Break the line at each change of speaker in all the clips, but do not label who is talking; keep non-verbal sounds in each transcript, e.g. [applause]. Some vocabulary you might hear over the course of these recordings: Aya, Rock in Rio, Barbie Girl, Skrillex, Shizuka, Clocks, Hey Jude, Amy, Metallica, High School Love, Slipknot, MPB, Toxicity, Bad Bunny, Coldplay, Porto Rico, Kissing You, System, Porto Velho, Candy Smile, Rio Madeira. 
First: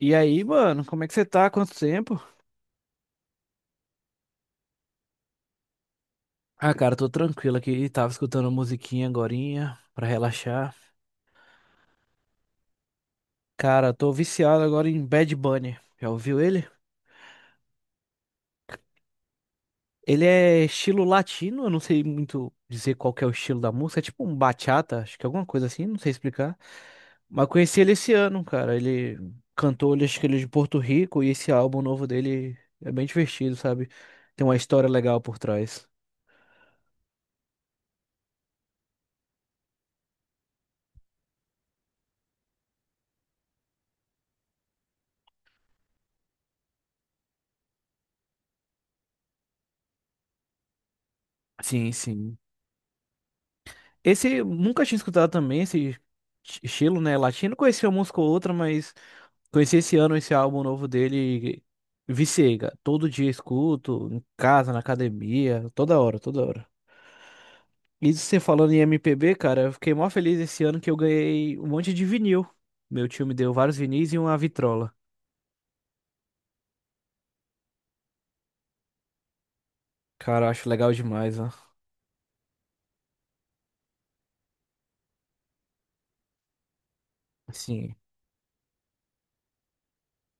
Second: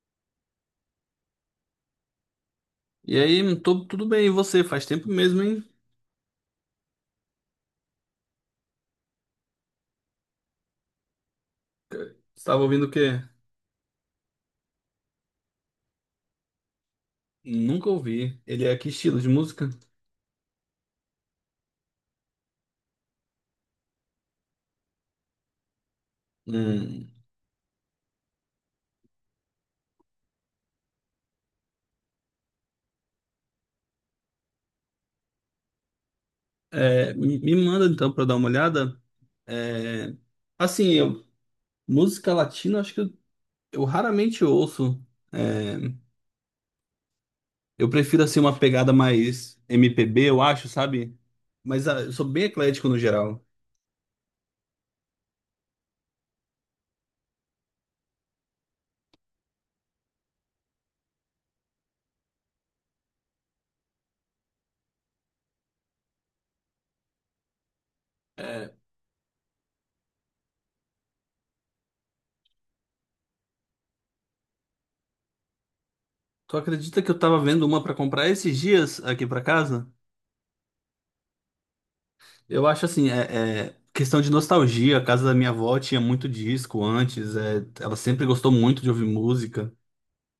E aí, mano, como é que você tá? Quanto tempo?
E aí, tudo bem, e você? Faz tempo mesmo, hein?
Ah, cara, tô tranquilo aqui. Tava escutando musiquinha agorinha pra relaxar.
Estava ouvindo o quê?
Cara, tô viciado agora em Bad Bunny. Já ouviu ele?
Nunca ouvi. Ele é que estilo de música?
Ele é estilo latino, eu não sei muito dizer qual que é o estilo da música. É tipo um bachata, acho que é alguma coisa assim, não sei explicar.
Hum.
Mas conheci ele esse ano, cara. Ele cantou, ele, acho que ele é de Porto Rico e esse álbum novo dele é bem divertido, sabe? Tem uma história legal por trás.
É, me manda então pra dar uma olhada. É, assim, música latina, acho que eu raramente ouço. É, eu prefiro assim uma pegada mais MPB, eu acho, sabe? Mas
Sim,
ah, eu sou
sim.
bem eclético no geral.
Esse nunca tinha escutado também estilo, né? Latino, conhecia uma música ou outra, mas conheci esse ano esse álbum novo dele e viciei, cara. Todo dia escuto, em casa, na academia, toda hora, toda hora. E você falando
É,
em MPB, cara, eu fiquei mó feliz esse ano que eu ganhei um monte de vinil. Meu tio me deu vários vinis e uma vitrola.
tu acredita que eu tava vendo uma pra comprar esses dias aqui pra casa?
Cara, eu acho legal demais, ó.
Eu acho assim, é questão de nostalgia. A casa da minha avó tinha muito disco antes, é,
Sim.
ela sempre gostou muito de ouvir música.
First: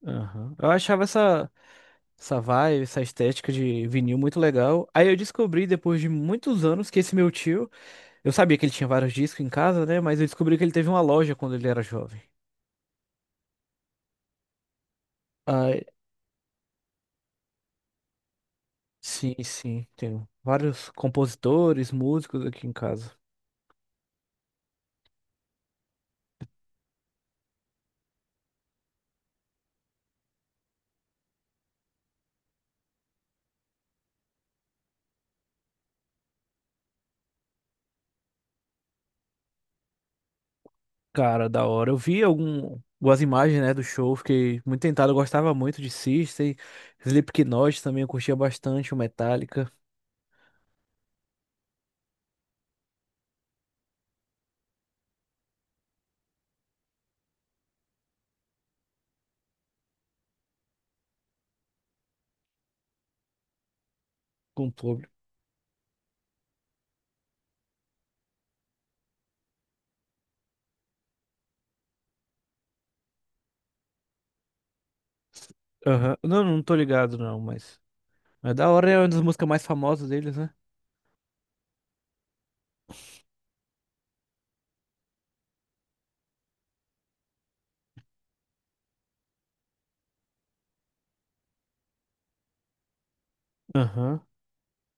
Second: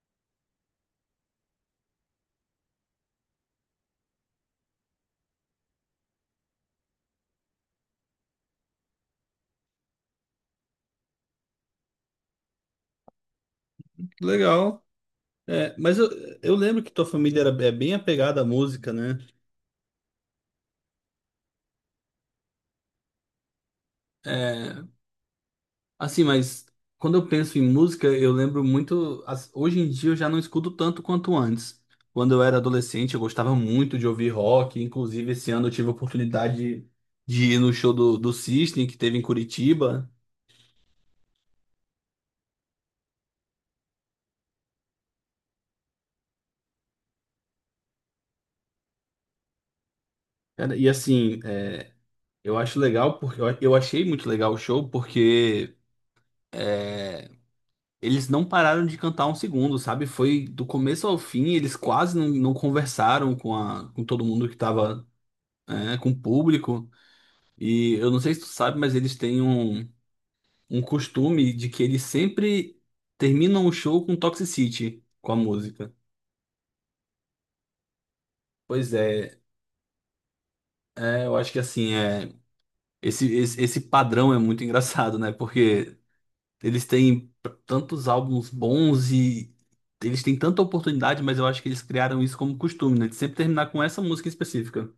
Aham. Eu achava essa vibe, essa estética de vinil muito legal. Aí eu descobri, depois de muitos anos, que esse meu tio. Eu sabia que ele tinha vários discos em casa, né? Mas eu descobri que ele teve uma loja quando ele era jovem.
Legal.
Ah,
É, mas eu lembro que tua família era é bem apegada à música, né?
sim, sim. Tenho vários compositores, músicos aqui em casa.
É, assim, mas quando eu penso em música, eu lembro muito. Hoje em dia eu já não escuto tanto quanto antes. Quando eu era adolescente, eu gostava muito de ouvir rock. Inclusive, esse ano eu tive a oportunidade de ir no show do System, que teve em Curitiba.
Cara, da hora. Algumas imagens, né, do show, fiquei muito tentado. Eu gostava muito de System, Slipknot também, eu curtia bastante o Metallica.
Cara, e assim, é, eu acho legal porque eu achei muito legal o show, porque é, eles não pararam de cantar um segundo, sabe? Foi do começo ao fim, eles quase não conversaram com, com todo mundo que
Com o
tava,
público.
é, com o público. E eu não sei se tu sabe, mas eles têm um costume de que eles sempre terminam o show com Toxicity, com a música.
Aham. Não, não tô ligado não, mas... É da hora,
Pois
é uma das
é,
músicas mais famosas deles, né?
é, eu acho que assim, é, esse padrão é muito [laughs] engraçado, né? Porque eles têm tantos álbuns bons e eles têm tanta oportunidade, mas eu acho que eles criaram isso como costume, né? De sempre terminar com essa
Aham.
música em específica.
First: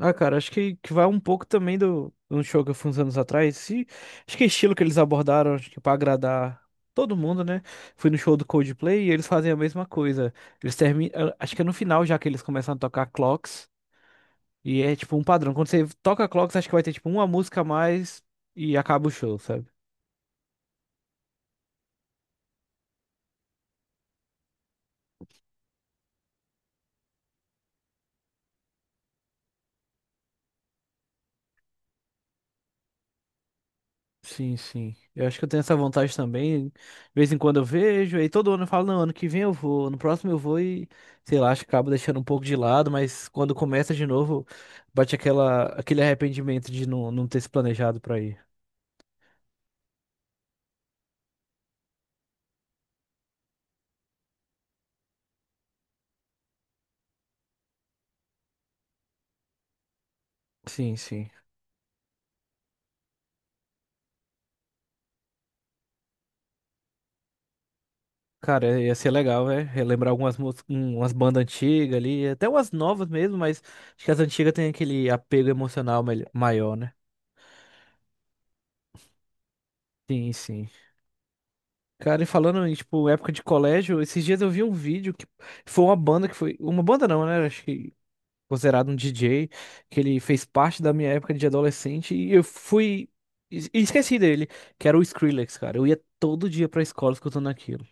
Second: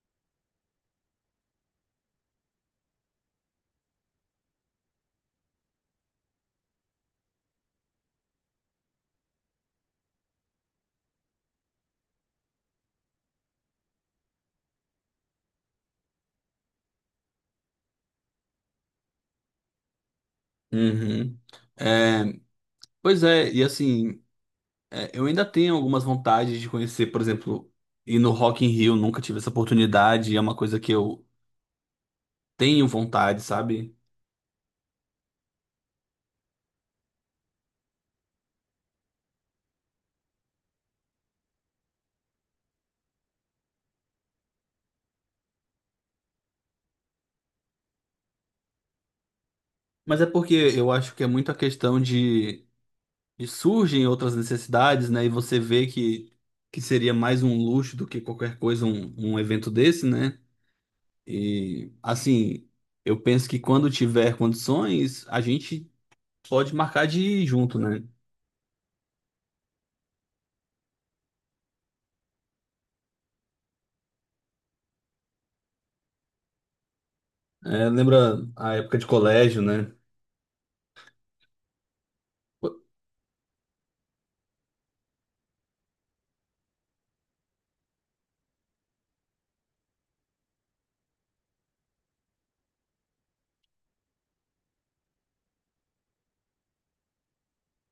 Ah, cara, que vai um pouco também do, de um show que eu fui uns anos atrás. E acho que é estilo que eles abordaram, acho que pra agradar todo mundo, né? Fui no show do Coldplay e eles fazem a mesma coisa. Eles terminam. Acho que é no final já que eles começam a tocar Clocks. E é tipo um padrão. Quando você toca Clocks, acho que vai ter tipo uma música a mais e acaba o show, sabe?
Uhum. É, pois é, e assim, é, eu ainda tenho algumas vontades de conhecer, por exemplo, ir no Rock in Rio, nunca tive essa oportunidade, é uma coisa que eu tenho vontade, sabe?
Sim, sim. Eu acho que eu tenho essa vontade também. De vez em quando eu vejo, aí todo ano eu falo, não, ano que vem eu vou, no próximo eu vou e, sei lá, acho que acabo deixando um pouco de lado, mas quando começa de novo, bate aquele arrependimento de não, não ter se planejado pra ir.
Mas é porque eu acho que é muito a questão de surgem outras necessidades, né? E você vê que seria mais um luxo do que qualquer coisa, um evento desse, né?
Sim, sim.
E assim, eu penso que quando tiver condições, a gente pode marcar de ir junto, né?
Cara, é, ia ser legal, né? Relembrar algumas mús- um- umas bandas antigas ali, até umas novas mesmo, mas acho que as antigas têm aquele apego emocional maior, né?
É, lembra a época de colégio, né?
Sim, sim. Cara, e falando em, tipo, época de colégio, esses dias eu vi um vídeo que foi uma banda que foi. Uma banda não, né? Acho que considerado um DJ, que ele fez parte da minha época de adolescente e eu fui. Esqueci dele, que era o Skrillex, cara. Eu ia todo dia pra escola escutando aquilo.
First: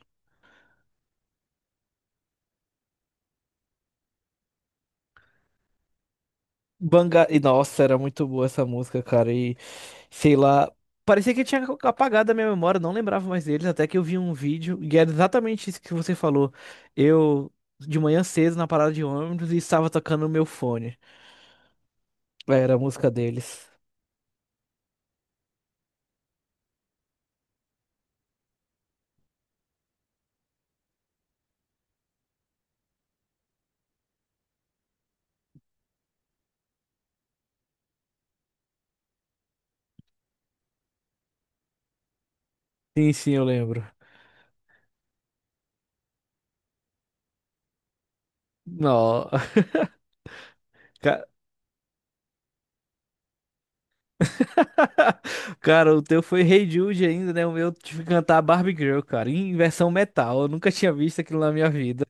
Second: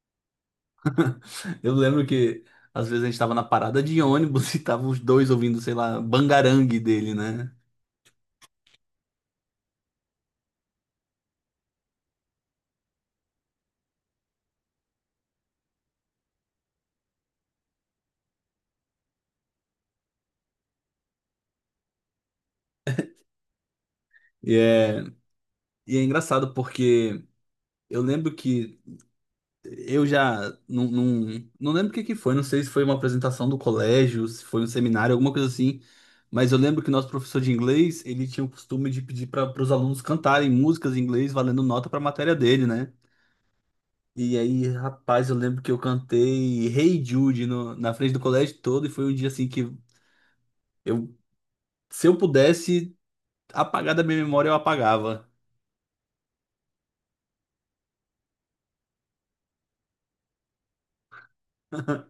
Eu lembro que às vezes a gente tava na parada de ônibus [laughs] e tava os dois ouvindo, sei lá, bangarangue dele,
Banga... E
né?
nossa, era muito boa essa música, cara. E sei lá. Parecia que tinha apagado a minha memória, não lembrava mais deles, até que eu vi um vídeo, e era exatamente isso que você falou. Eu, de manhã cedo, na parada de ônibus, e estava tocando o meu fone. Era a música deles.
E é, e é engraçado, porque eu lembro que eu já não lembro o que que foi, não sei se foi uma apresentação do colégio, se foi um seminário, alguma coisa assim, mas eu lembro que o nosso professor de inglês, ele tinha o costume de pedir para os alunos cantarem músicas em inglês valendo nota para a matéria dele, né?
Sim, sim, eu lembro.
E aí, rapaz, eu lembro que eu cantei Hey Jude na frente do colégio todo, e foi um
Não.
dia assim que
[laughs]
eu,
Ca-
se eu pudesse apagar da minha memória, eu apagava.
[laughs] Cara, o teu foi Hey Jude ainda, né? O meu eu tive que cantar Barbie Girl, cara, em versão metal. Eu nunca tinha visto aquilo na minha vida.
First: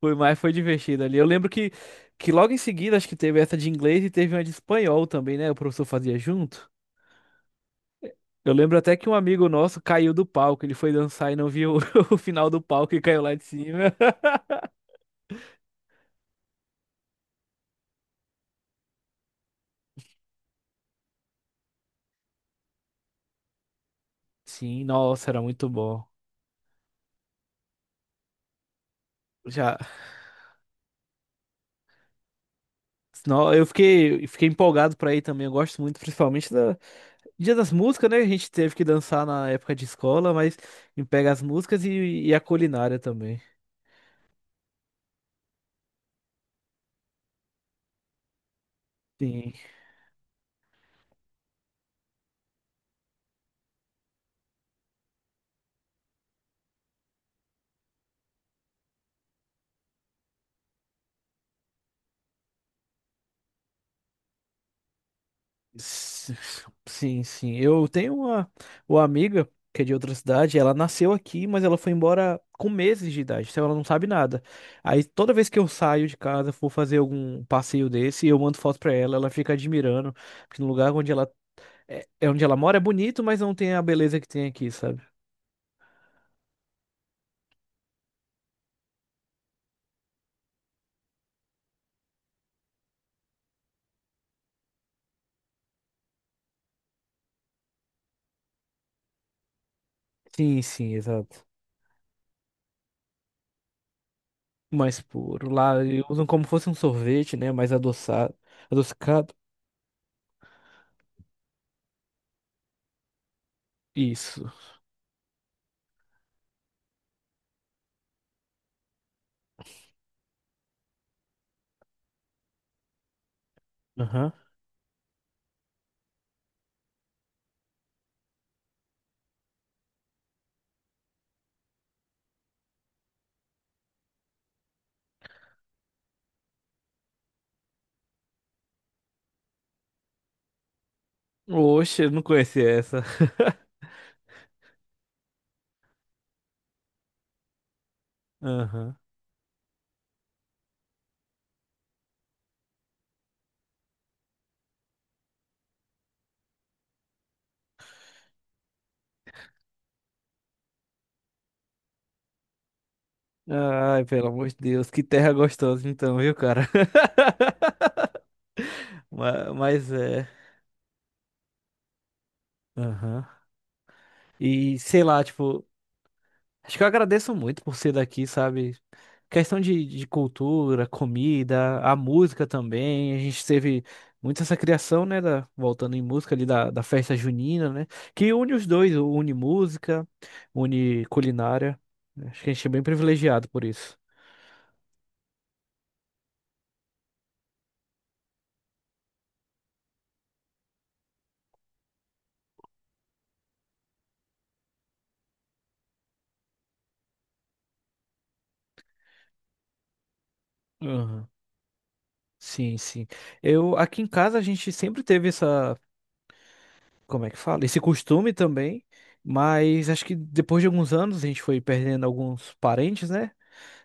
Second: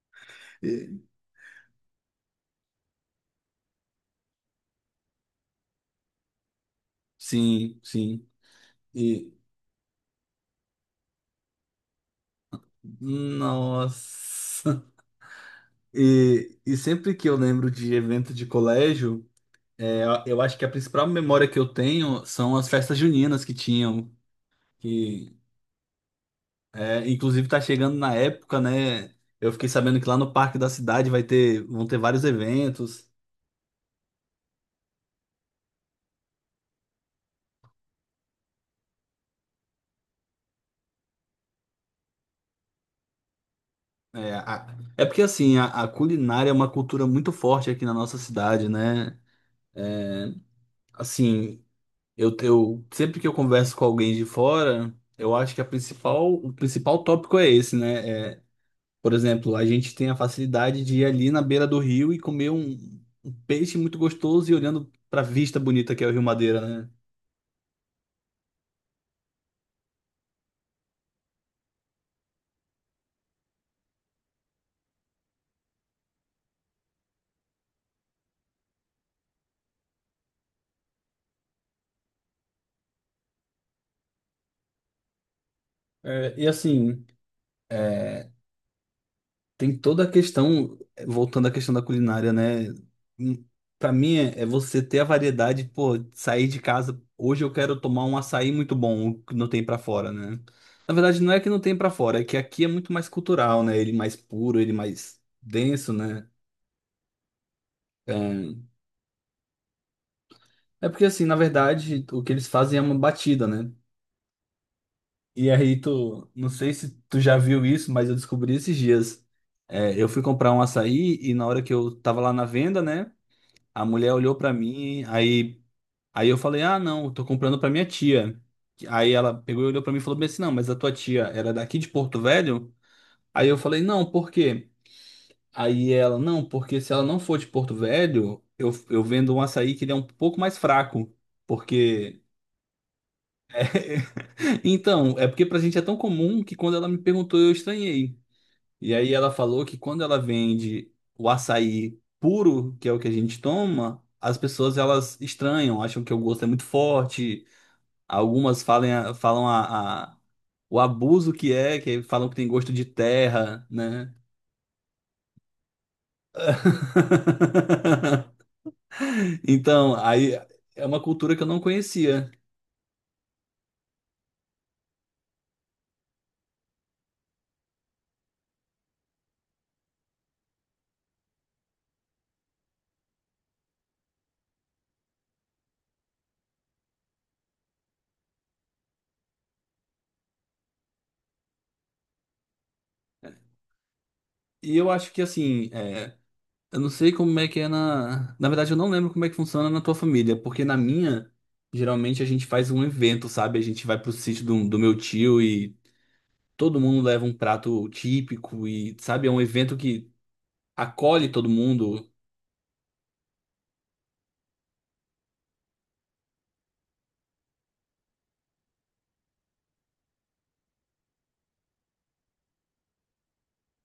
Foi mais, foi
E-
divertido ali. Que logo em seguida, acho que teve essa de inglês e teve uma de espanhol também, né? O professor fazia junto.
Sim, sim.
Eu lembro até que um
E
amigo nosso caiu do palco. Ele foi dançar e não viu [laughs] o final do palco e caiu lá de cima. [laughs]
nossa. E sempre que eu lembro de evento de colégio, é, eu acho que a principal memória que eu tenho são as festas juninas que tinham,
Sim, nossa,
que
era muito bom.
é, inclusive tá chegando na época, né? Eu fiquei
Já
sabendo que lá no Parque da Cidade vai ter, vão ter vários eventos.
senão eu fiquei empolgado pra ir também. Eu gosto muito, principalmente da Dia das Músicas, né? A gente teve que dançar na época de escola, mas me pega as músicas e a culinária também.
É, é porque assim, a culinária é uma cultura muito forte aqui na nossa cidade, né?
Sim,
Assim, eu sempre que eu converso com alguém de fora, eu acho que a principal, o principal tópico é esse, né? É, por exemplo, a gente tem a facilidade de ir ali na beira do rio e comer um peixe muito gostoso e olhando para a vista bonita que é o Rio
S-
Madeira, né?
sim, sim. Eu tenho uma amiga que é de outra cidade. Ela nasceu aqui, mas ela foi embora com meses de idade, então ela não sabe nada. Aí toda vez que eu saio de casa, for fazer algum passeio desse, eu mando foto pra ela, ela fica admirando, porque no lugar onde ela é é onde ela mora é bonito, mas não tem a beleza que tem aqui, sabe?
É, e assim, é, tem toda a questão, é, voltando à questão da culinária, né? Para mim é você ter a variedade, pô, sair de casa, hoje eu quero tomar um açaí muito bom, o que não tem para fora, né?
Sim, sim,
Na verdade, não é
exato.
que não tem para fora, é que aqui é muito mais cultural, né? Ele mais puro, ele
Mais
mais
puro. Lá
denso,
usam
né?
como fosse um sorvete, né? Mais
É,
adoçado. Adocicado.
É porque assim, na verdade, o que eles fazem é uma batida, né?
Isso.
E aí não sei se tu já viu isso, mas eu descobri esses dias. É, eu fui comprar um açaí e na hora que eu tava lá na venda, né? A mulher
Aham.
olhou pra mim, aí eu falei, ah, não, eu tô comprando pra minha tia. Aí ela pegou e olhou pra mim e falou bem assim, não, mas a tua tia era daqui de Porto Velho? Aí eu falei, não, por quê? Aí ela, não, porque se ela não for de Porto Velho, eu vendo um açaí que ele é um pouco mais fraco,
Oxe, eu
porque.
não conhecia essa. [laughs]
[laughs] Então, é porque pra gente é tão comum que quando ela me perguntou, eu estranhei. E
Aham.
aí ela falou que quando ela vende o açaí puro, que é o que a gente toma, as pessoas elas estranham, acham que o gosto é muito forte. Algumas falam o abuso que é, que falam que tem gosto de terra,
Ai,
né?
pelo amor de Deus, que terra gostosa então, viu, cara? [laughs]
[laughs]
Ma- Mas
Então,
é.
aí é uma cultura que eu não conhecia.
Aham. E sei lá, tipo. Acho que eu agradeço muito por ser daqui, sabe? Questão de cultura, comida, a música também. A gente teve muito essa criação, né? da- voltando em música ali da festa junina, né? Que une os dois, une música, une culinária. Acho que a gente é bem privilegiado por isso.
E eu acho que assim, é, eu não sei como é que é na. Na verdade, eu não lembro como é que funciona na tua família, porque na minha, geralmente a gente faz um evento, sabe? A gente vai pro sítio do meu tio e todo mundo leva um prato típico e, sabe, é um evento que
Aham.
acolhe todo mundo.
Sim, sim. Eu aqui em casa a gente sempre teve essa, como é que fala? Esse costume também, mas acho que depois de alguns anos a gente foi perdendo alguns parentes, né?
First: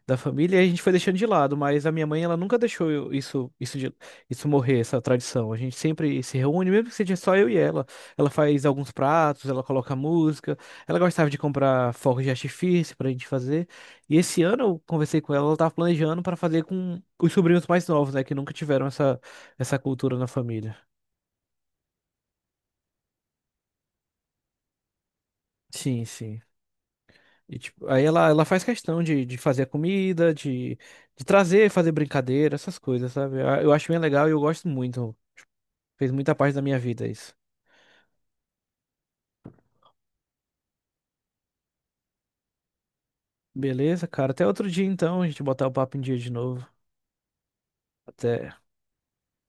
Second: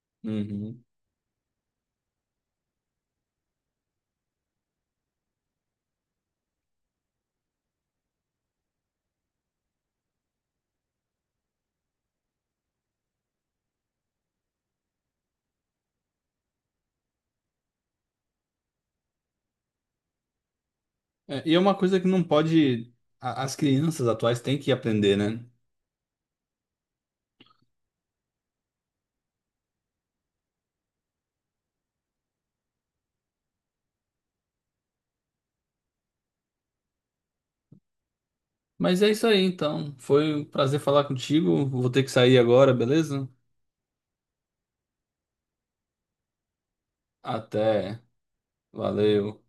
Da família e a gente
Uhum.
foi deixando de lado, mas a minha mãe ela nunca deixou isso isso morrer, essa tradição. A gente sempre se reúne, mesmo que seja só eu e ela. Ela faz alguns pratos, ela coloca música, ela gostava de comprar fogos de artifício pra gente fazer. E esse ano eu conversei com ela, ela tava planejando para fazer com os sobrinhos mais novos, né, que nunca tiveram essa cultura na família.
É, e é uma coisa que não pode. As crianças atuais têm que aprender, né?
Sim, sim. E, tipo, ela faz questão de fazer a comida, de trazer, fazer brincadeira, essas coisas, sabe? Eu acho bem legal e eu gosto muito. Fez muita parte da minha vida isso.
Mas é isso aí, então. Foi um prazer falar contigo. Vou ter que sair agora, beleza?
Beleza, cara. Até outro dia então, a gente botar o papo em dia de novo.
Até.
Até.
Valeu.